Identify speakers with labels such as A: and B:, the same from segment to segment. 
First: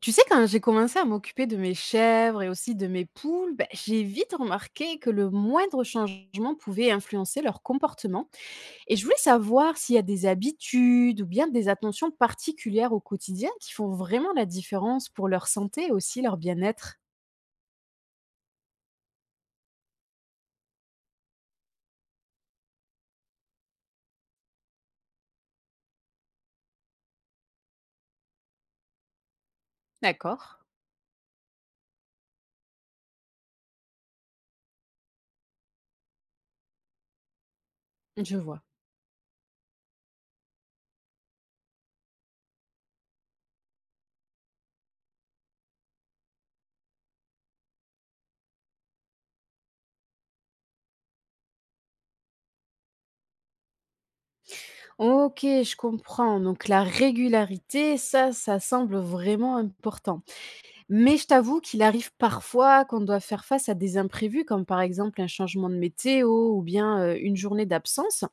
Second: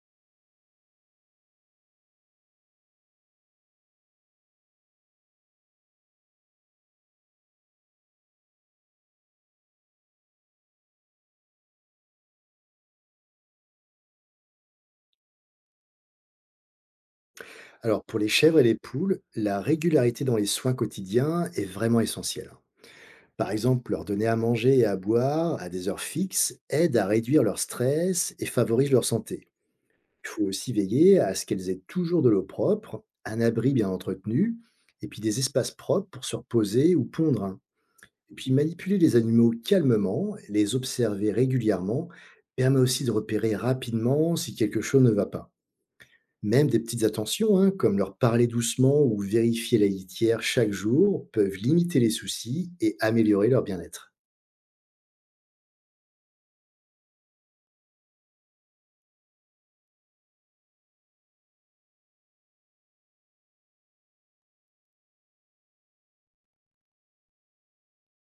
A: Tu sais, quand j'ai commencé à m'occuper de mes chèvres et aussi de mes poules, ben, j'ai vite remarqué que le moindre changement pouvait influencer leur comportement. Et je voulais savoir s'il y a des habitudes ou bien des attentions particulières au quotidien qui font vraiment la différence pour leur santé et aussi leur bien-être.
B: Alors, pour les chèvres et les poules, la régularité dans les soins quotidiens est vraiment essentielle, hein. Par exemple, leur donner à manger et à boire à des heures fixes aide à réduire leur stress et favorise leur santé. Il
A: D'accord.
B: faut aussi veiller à ce qu'elles aient toujours de l'eau propre, un abri bien entretenu, et puis des espaces propres pour se reposer ou pondre, hein. Et
A: Je
B: puis
A: vois.
B: manipuler les animaux calmement, les observer régulièrement, permet aussi de repérer rapidement si quelque chose ne va pas. Même des petites attentions, hein, comme leur parler doucement ou vérifier la litière chaque jour, peuvent limiter les soucis et améliorer leur bien-être.
A: Ok, je comprends. Donc la régularité, ça semble vraiment important. Mais je t'avoue qu'il arrive parfois qu'on doit faire face à des imprévus, comme par exemple un changement de météo ou bien une journée d'absence.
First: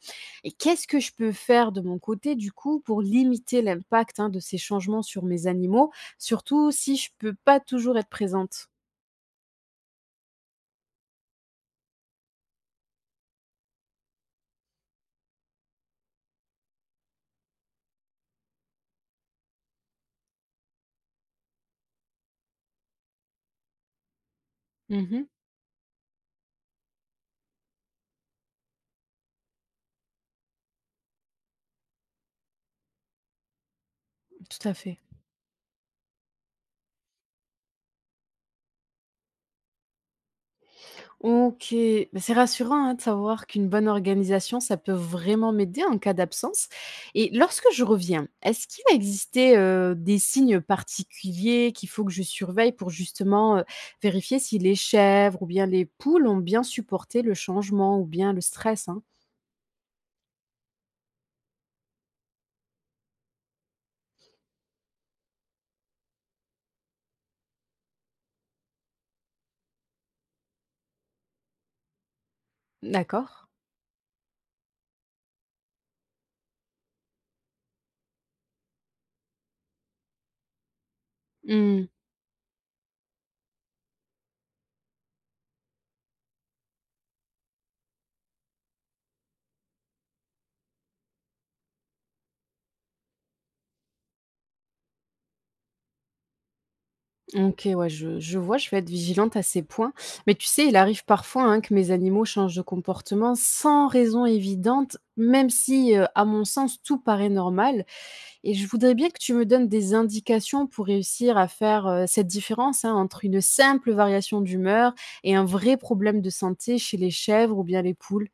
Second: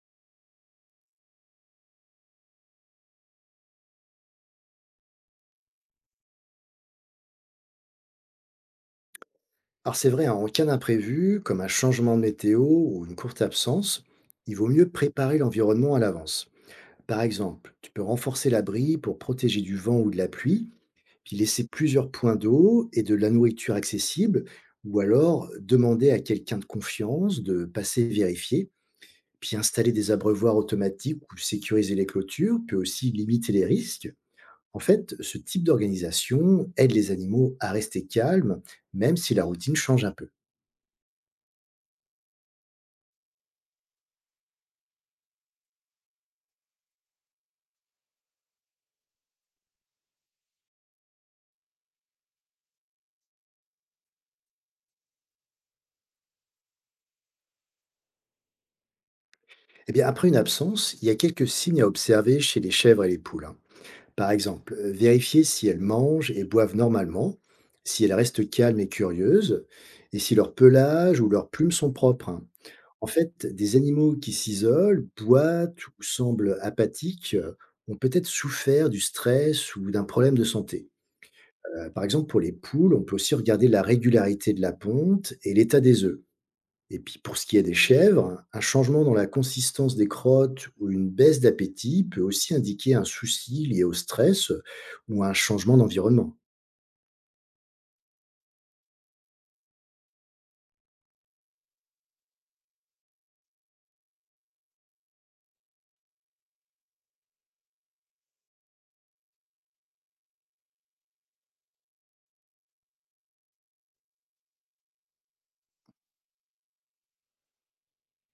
A: Et qu'est-ce que je peux faire de mon côté, du coup, pour limiter l'impact hein, de ces changements sur mes animaux, surtout si je peux pas toujours être présente.
B: Alors c'est vrai, hein, en cas d'imprévu, comme un changement de météo ou une courte absence, il vaut mieux préparer l'environnement à l'avance. Par exemple, tu peux renforcer l'abri pour protéger du vent ou de la pluie, puis laisser plusieurs points d'eau et de la nourriture accessible, ou
A: Mhm,
B: alors demander à quelqu'un de confiance de passer vérifier. Puis installer des abreuvoirs automatiques ou sécuriser les clôtures peut aussi limiter les risques.
A: tout à
B: En
A: fait.
B: fait, ce type d'organisation aide les animaux à rester calmes, même si la routine change un peu.
A: OK, bah, c'est rassurant, hein, de savoir qu'une bonne organisation, ça peut vraiment m'aider en cas d'absence. Et lorsque je reviens, est-ce qu'il va exister, des signes particuliers qu'il faut que je surveille pour justement, vérifier si les chèvres ou bien les poules ont bien supporté le changement ou bien le stress, hein?
B: Eh bien, après une absence, il y a quelques signes à observer chez les chèvres et les poules, hein. Par exemple, vérifier si elles mangent et boivent normalement, si elles restent calmes et curieuses, et si leur pelage ou leurs plumes sont propres, hein. En
A: D'accord.
B: fait, des animaux qui s'isolent, boitent ou semblent apathiques, ont peut-être souffert du stress ou d'un problème de santé.
A: Mmh.
B: Par exemple, pour les poules, on peut aussi regarder la régularité de la ponte et l'état des œufs. Et puis pour ce qui est des chèvres, un changement dans la consistance des crottes ou une baisse d'appétit peut aussi indiquer un souci lié au stress, ou à un changement d'environnement.
A: OK, ouais, je vois, je vais être vigilante à ces points. Mais tu sais, il arrive parfois, hein, que mes animaux changent de comportement sans raison évidente, même si, à mon sens, tout paraît normal. Et je voudrais bien que tu me donnes des indications pour réussir à faire, cette différence, hein, entre une simple variation d'humeur et un vrai problème de santé chez les chèvres ou bien les poules.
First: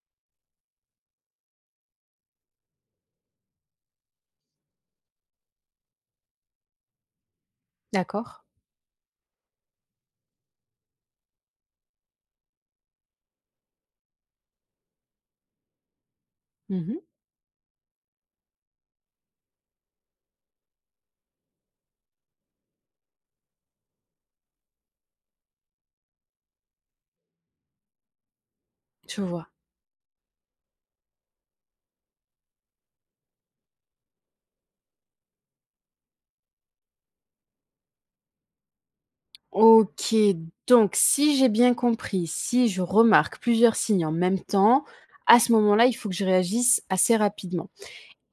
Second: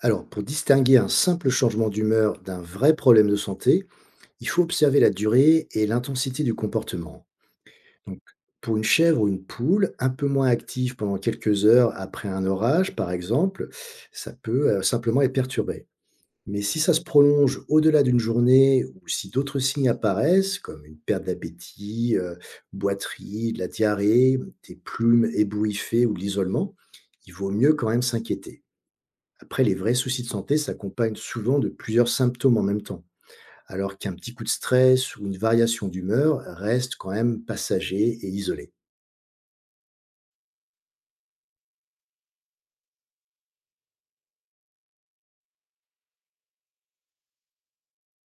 B: Alors, pour distinguer un simple changement d'humeur d'un vrai problème de santé, il faut observer la durée et l'intensité du comportement. Donc,
A: D'accord.
B: pour une chèvre ou une poule, un peu moins active pendant quelques heures après un orage, par exemple, ça peut simplement être perturbé. Mais si ça
A: Mmh.
B: se prolonge au-delà d'une journée ou si d'autres signes apparaissent, comme une perte d'appétit, boiterie, de la diarrhée, des plumes ébouriffées ou de l'isolement, il vaut mieux quand même s'inquiéter.
A: Je vois.
B: Après, les vrais soucis de santé s'accompagnent souvent de plusieurs symptômes en même temps, alors qu'un petit coup de stress ou une variation d'humeur reste quand même passager et isolé.
A: OK, donc si j'ai bien compris, si je remarque plusieurs signes en même temps, à ce moment-là, il faut que je réagisse assez rapidement.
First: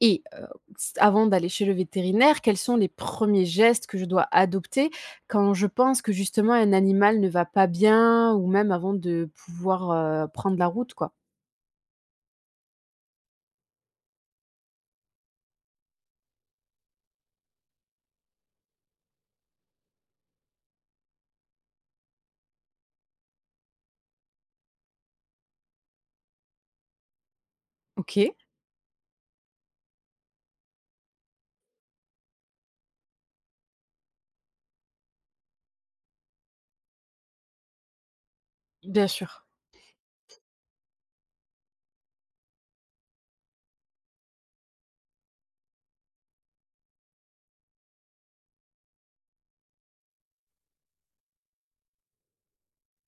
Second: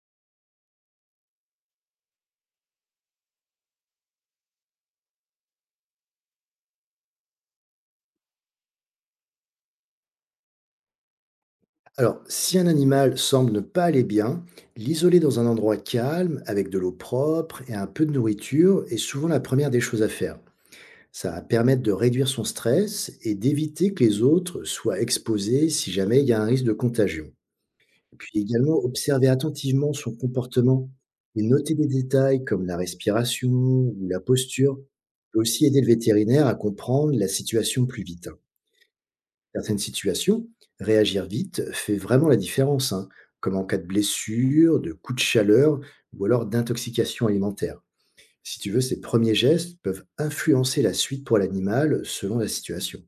A: Et s avant d'aller chez le vétérinaire, quels sont les premiers gestes que je dois adopter quand je pense que justement un animal ne va pas bien, ou même avant de pouvoir, prendre la route, quoi?
B: Alors, si un animal semble ne pas aller bien, l'isoler dans un endroit calme, avec de l'eau propre et un peu de nourriture, est souvent la première des choses à faire. Ça va permettre de réduire son stress et d'éviter que les autres soient exposés si jamais il y a un risque de contagion.
A: OK.
B: Puis également, observer attentivement son comportement et noter des détails comme la respiration ou la posture peut aussi aider le vétérinaire à comprendre la situation plus vite.
A: Bien sûr.
B: Certaines situations, réagir vite fait vraiment la différence, hein, comme en cas de blessure, de coup de chaleur ou alors d'intoxication alimentaire. Si tu veux, ces premiers gestes peuvent influencer la suite pour l'animal selon la situation.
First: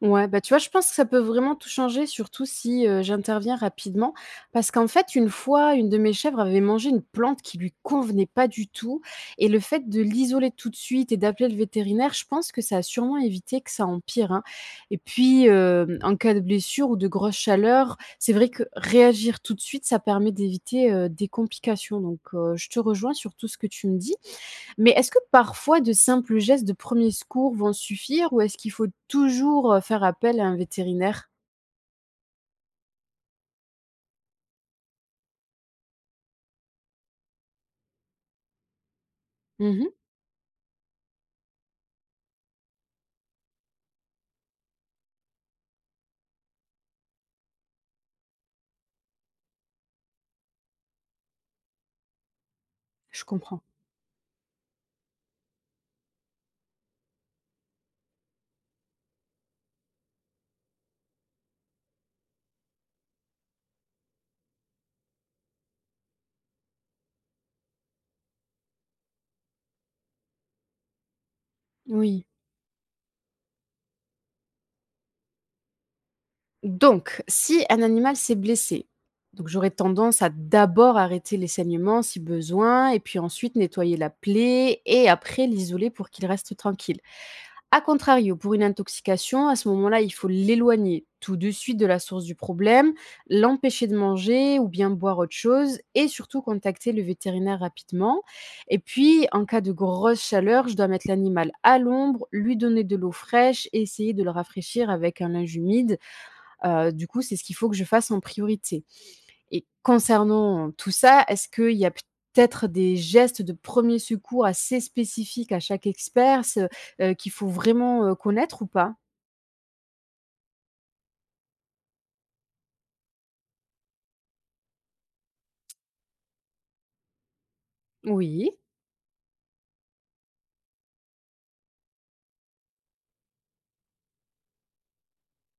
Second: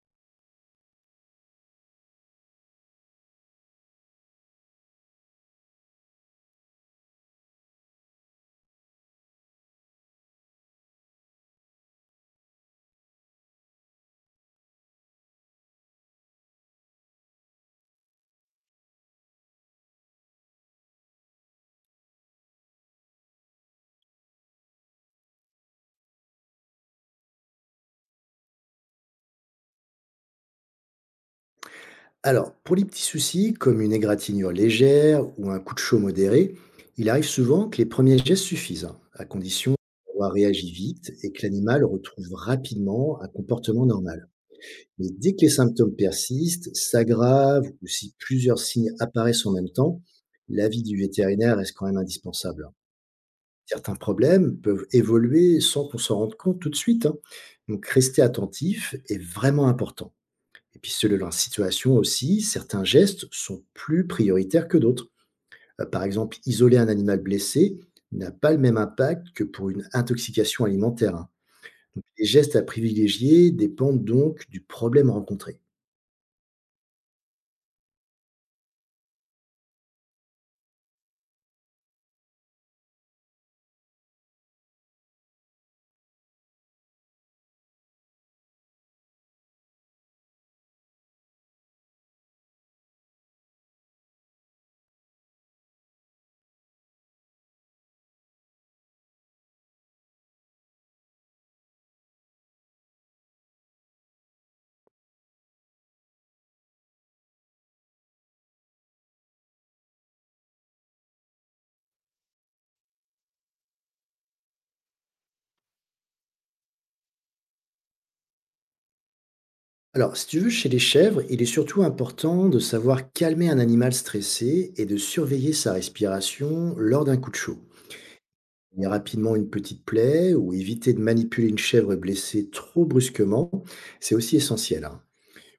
A: Ouais, bah, tu vois, je pense que ça peut vraiment tout changer, surtout si, j'interviens rapidement. Parce qu'en fait, une fois, une de mes chèvres avait mangé une plante qui lui convenait pas du tout, et le fait de l'isoler tout de suite et d'appeler le vétérinaire, je pense que ça a sûrement évité que ça empire, hein. Et puis, en cas de blessure ou de grosse chaleur, c'est vrai que réagir tout de suite, ça permet d'éviter, des complications. Donc, je te rejoins sur tout ce que tu me dis. Mais est-ce que parfois de simples gestes de premier secours vont suffire, ou est-ce qu'il faut toujours, faire appel à un vétérinaire?
B: Alors, pour les petits soucis, comme une égratignure légère ou un coup de chaud modéré, il arrive souvent que les premiers gestes suffisent, hein, à condition
A: Mmh.
B: d'avoir réagi vite et que l'animal retrouve rapidement un comportement normal. Mais dès que les symptômes persistent, s'aggravent ou si plusieurs signes apparaissent en même temps, l'avis du vétérinaire reste quand même indispensable.
A: Je comprends.
B: Certains problèmes peuvent évoluer sans qu'on s'en rende compte tout de suite, hein. Donc rester attentif est vraiment important. Et puis selon la situation aussi, certains gestes sont plus prioritaires que d'autres. Par exemple, isoler un animal blessé n'a pas le même impact que pour une intoxication alimentaire, hein. Donc, les
A: Oui.
B: gestes à privilégier dépendent donc du problème rencontré.
A: Donc si un animal s'est blessé, donc j'aurais tendance à d'abord arrêter les saignements si besoin, et puis ensuite nettoyer la plaie et après l'isoler pour qu'il reste tranquille. A contrario, pour une intoxication, à ce moment-là, il faut l'éloigner tout de suite de la source du problème, l'empêcher de manger ou bien boire autre chose, et surtout contacter le vétérinaire rapidement. Et puis, en cas de grosse chaleur, je dois mettre l'animal à l'ombre, lui donner de l'eau fraîche et essayer de le rafraîchir avec un linge humide. Du coup, c'est ce qu'il faut que je fasse en priorité. Et concernant tout ça, est-ce qu'il y a peut-être des gestes de 1er secours assez spécifiques à chaque expert, ce qu'il faut vraiment, connaître ou pas?
B: Alors, si tu veux, chez les chèvres, il est surtout important de savoir calmer un animal stressé et de surveiller sa respiration lors d'un coup de chaud.
A: Oui,
B: Il y a rapidement une petite plaie ou éviter de manipuler une chèvre blessée trop brusquement, c'est aussi essentiel, hein.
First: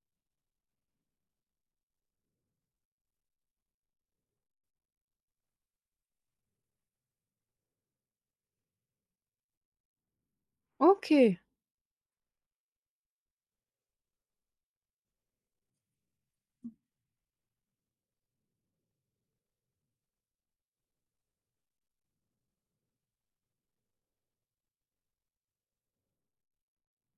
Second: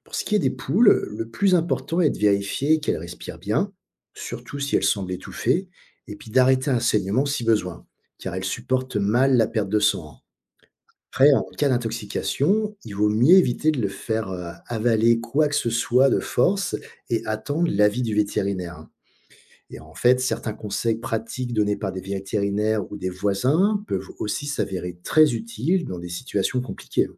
B: Pour ce qui est des poules, le plus important est de vérifier qu'elles respirent bien, surtout si elles semblent étouffées, et puis d'arrêter un saignement si besoin, car elles supportent mal la perte de sang, hein. Après,
A: OK.
B: en cas d'intoxication, il vaut mieux éviter de le faire, avaler quoi que ce soit de force et attendre l'avis du vétérinaire, hein. Et en fait, certains conseils pratiques donnés par des vétérinaires ou des voisins peuvent aussi s'avérer très utiles dans des situations compliquées, hein.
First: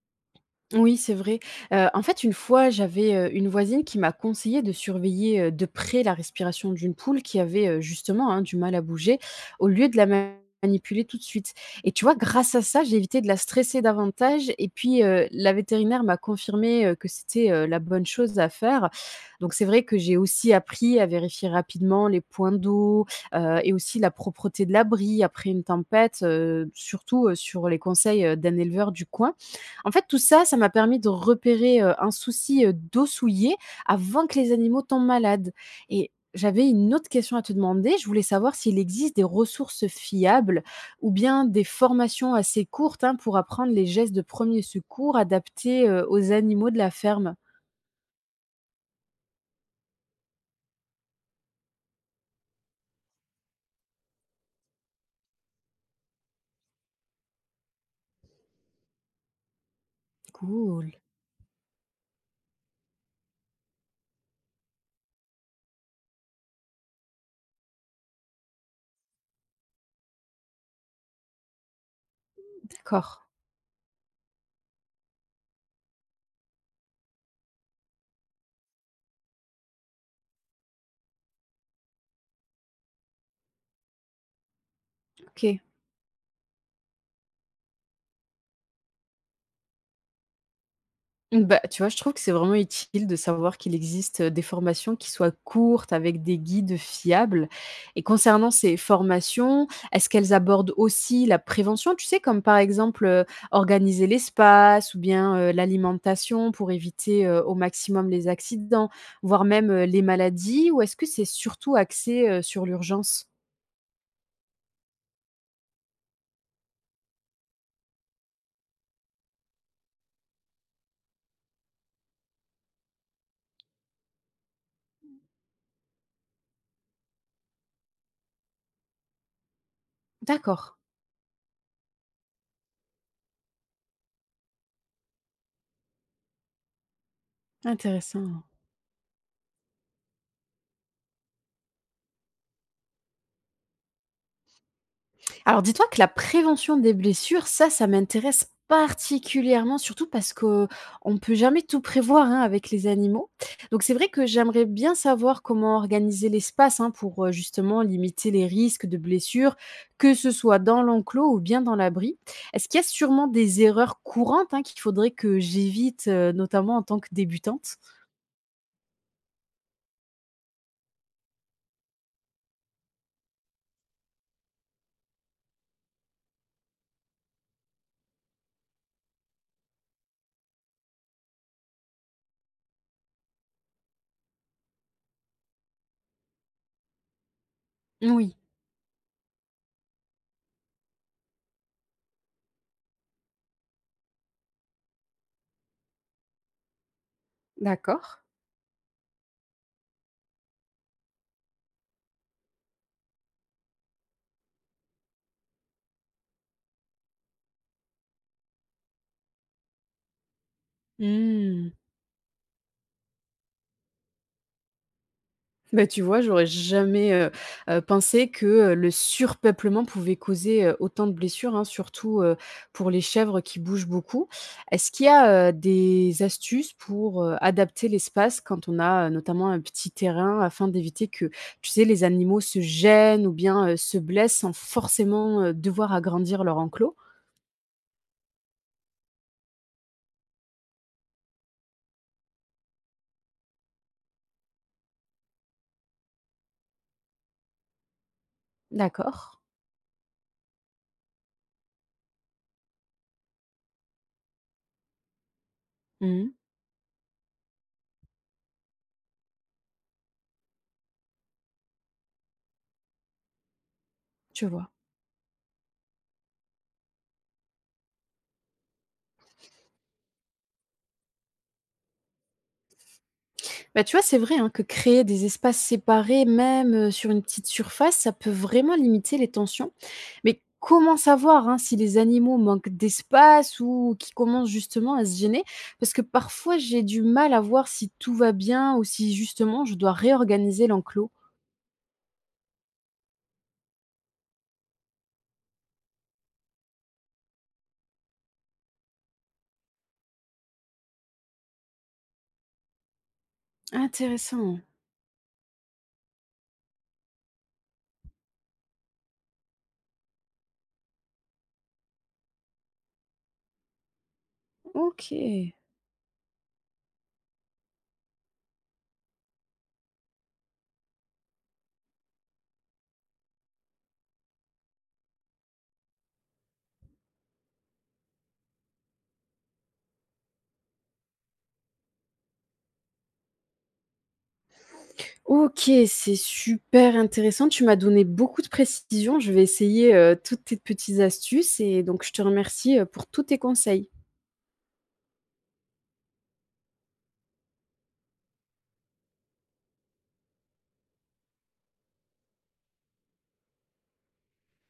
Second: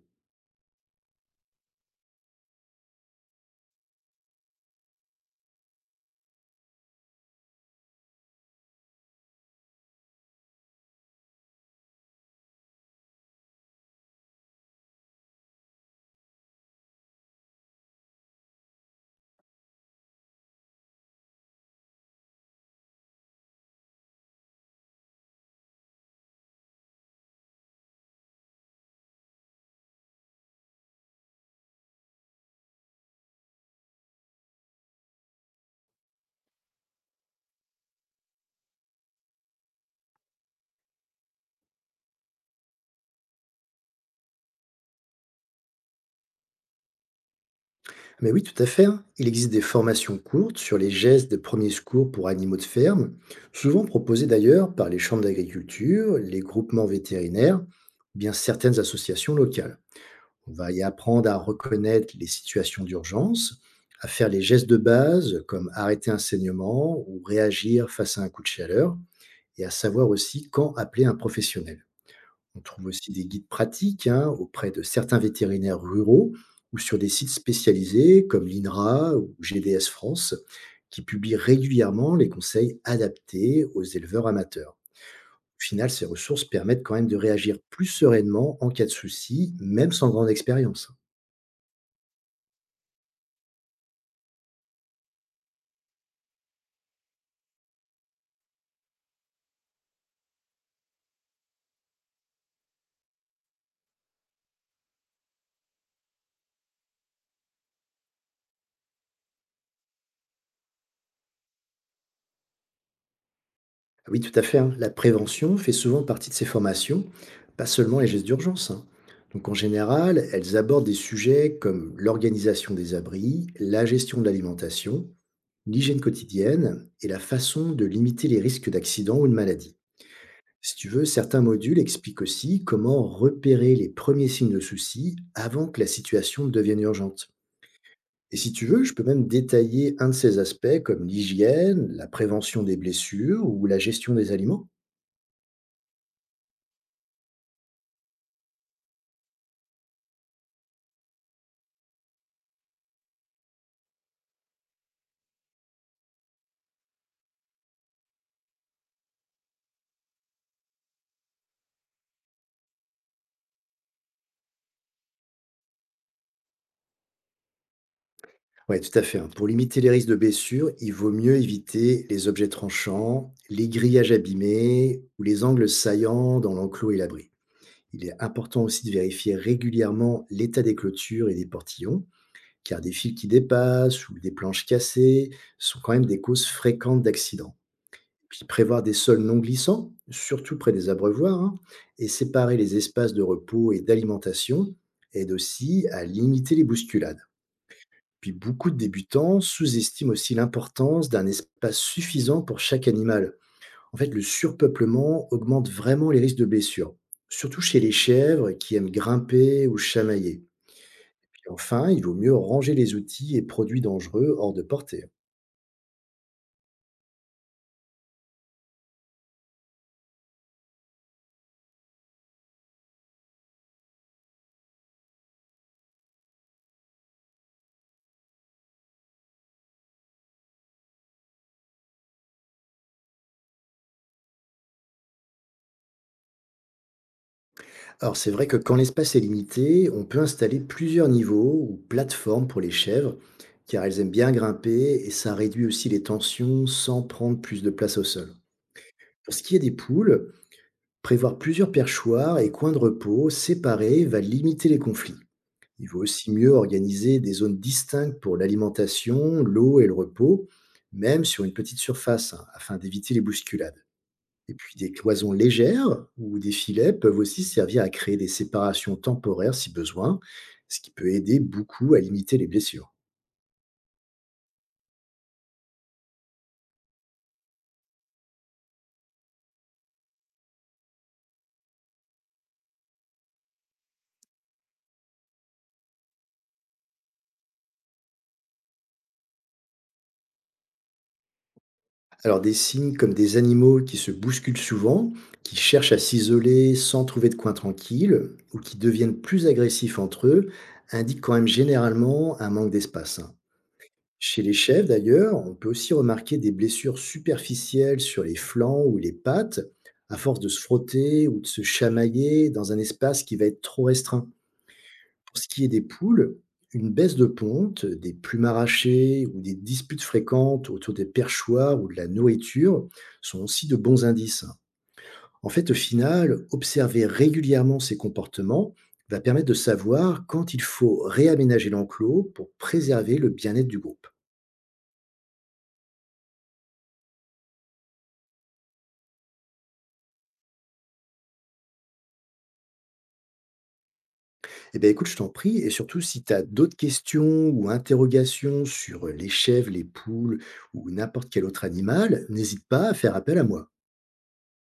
A: Oui, c'est vrai. En fait, une fois, j'avais, une voisine qui m'a conseillé de surveiller, de près la respiration d'une poule qui avait, justement, hein, du mal à bouger, au lieu de la manipuler tout de suite. Et tu vois, grâce à ça, j'ai évité de la stresser davantage, et puis, la vétérinaire m'a confirmé, que c'était, la bonne chose à faire. Donc c'est vrai que j'ai aussi appris à vérifier rapidement les points d'eau, et aussi la propreté de l'abri après une tempête, surtout, sur les conseils, d'un éleveur du coin. En fait, tout ça, ça m'a permis de repérer, un souci, d'eau souillée avant que les animaux tombent malades. Et j'avais une autre question à te demander. Je voulais savoir s'il existe des ressources fiables ou bien des formations assez courtes, hein, pour apprendre les gestes de 1er secours adaptés, aux animaux de la ferme?
B: Mais oui, tout à fait, hein. Il existe des formations courtes sur les gestes de premiers secours pour animaux de ferme, souvent proposées d'ailleurs par les chambres d'agriculture, les groupements vétérinaires, ou bien certaines associations locales. On va y
A: Cool,
B: apprendre à reconnaître les situations d'urgence, à faire les gestes de base comme arrêter un saignement ou réagir face à un coup de chaleur et à savoir aussi quand appeler un professionnel. On trouve aussi
A: d'accord.
B: des guides pratiques hein, auprès de certains vétérinaires ruraux ou sur des sites spécialisés comme l'INRA ou GDS France qui publient régulièrement les conseils adaptés aux éleveurs amateurs.
A: OK.
B: Au final, ces ressources permettent quand même de réagir plus sereinement en cas de souci, même sans grande expérience.
A: Mmh, bah, tu vois, je trouve que c'est vraiment utile de savoir qu'il existe, des formations qui soient courtes avec des guides fiables. Et concernant ces formations, est-ce qu'elles abordent aussi la prévention? Tu sais, comme par exemple, organiser l'espace ou bien, l'alimentation pour éviter, au maximum les accidents, voire même, les maladies, ou est-ce que c'est surtout axé, sur l'urgence?
B: Ah oui, tout à fait, hein. La prévention fait souvent partie de ces formations, pas seulement les gestes d'urgence, hein. Donc en général, elles abordent des sujets comme l'organisation des abris, la gestion de l'alimentation, l'hygiène quotidienne et la façon de limiter les risques d'accident ou de maladie. Si
A: D'accord,
B: tu veux, certains modules expliquent aussi comment repérer les premiers signes de soucis avant que la situation ne devienne urgente. Et
A: intéressant.
B: si tu veux, je peux même détailler un de ces aspects comme l'hygiène, la prévention des blessures ou la gestion des aliments.
A: Alors dis-toi que la prévention des blessures, ça m'intéresse particulièrement, surtout parce qu'on ne peut jamais tout prévoir hein, avec les animaux. Donc c'est vrai que j'aimerais bien savoir comment organiser l'espace hein, pour justement limiter les risques de blessures, que ce soit dans l'enclos ou bien dans l'abri. Est-ce qu'il y a sûrement des erreurs courantes hein, qu'il faudrait que j'évite, notamment en tant que débutante?
B: Ouais, tout à fait, hein. Pour limiter les risques de blessures, il vaut mieux éviter les objets tranchants, les grillages abîmés ou les angles saillants dans l'enclos et l'abri. Il est important aussi de vérifier régulièrement l'état des clôtures et des portillons, car des fils qui dépassent ou des planches cassées sont quand même des causes fréquentes d'accidents.
A: Oui,
B: Puis prévoir des sols non glissants, surtout près des abreuvoirs, hein, et séparer les espaces de repos et d'alimentation aide aussi à limiter les bousculades.
A: d'accord.
B: Puis beaucoup de débutants sous-estiment aussi l'importance d'un espace suffisant pour chaque animal. En fait, le surpeuplement augmente vraiment les risques de blessures, surtout chez les chèvres qui aiment grimper ou chamailler. Puis enfin, il vaut mieux ranger les outils et produits dangereux hors de portée.
A: Bah, tu vois, j'aurais jamais, pensé que, le surpeuplement pouvait causer, autant de blessures, hein, surtout, pour les chèvres qui bougent beaucoup. Est-ce qu'il y a, des astuces pour, adapter l'espace quand on a, notamment un petit terrain afin d'éviter que, tu sais, les animaux se gênent ou bien, se blessent, sans forcément, devoir agrandir leur enclos?
B: Alors c'est vrai que quand l'espace est limité, on peut installer plusieurs niveaux ou plateformes pour les chèvres, car elles aiment bien grimper et ça réduit aussi les tensions sans prendre plus de place au sol.
A: D'accord.
B: Pour ce qui est des poules, prévoir plusieurs perchoirs et coins de repos séparés va limiter les conflits. Il vaut aussi
A: Mmh.
B: mieux organiser des zones distinctes pour l'alimentation, l'eau et le repos, même sur une petite surface, hein, afin d'éviter les bousculades.
A: Je
B: Et
A: vois.
B: puis des cloisons légères ou des filets peuvent aussi servir à créer des séparations temporaires si besoin, ce qui peut aider beaucoup à limiter les blessures.
A: Bah, tu vois, c'est vrai, hein, que créer des espaces séparés, même, sur une petite surface, ça peut vraiment limiter les tensions. Mais comment savoir hein, si les animaux manquent d'espace ou qui commencent justement à se gêner? Parce que parfois j'ai du mal à voir si tout va bien, ou si justement je dois réorganiser l'enclos.
B: Alors des signes comme des animaux qui se bousculent souvent, qui cherchent à s'isoler sans trouver de coin tranquille, ou qui deviennent plus agressifs entre eux, indiquent quand même généralement un manque d'espace, hein. Chez les
A: Intéressant.
B: chefs d'ailleurs, on peut aussi remarquer des blessures superficielles sur les flancs ou les pattes, à force de se frotter ou de se chamailler dans un espace qui va être trop restreint. Pour ce
A: OK.
B: qui est des poules, une baisse de ponte, des plumes arrachées ou des disputes fréquentes autour des perchoirs ou de la nourriture sont aussi de bons indices. En fait, au final, observer régulièrement ces comportements va permettre de savoir quand il faut réaménager l'enclos pour préserver le bien-être du groupe.
A: OK, c'est super intéressant. Tu m'as donné beaucoup de précisions. Je vais essayer, toutes tes petites astuces et donc je te remercie, pour tous tes conseils.
B: Eh bien, écoute, je t'en prie, et surtout si tu as d'autres questions ou interrogations sur les chèvres, les poules ou n'importe quel autre animal, n'hésite pas à faire appel à moi.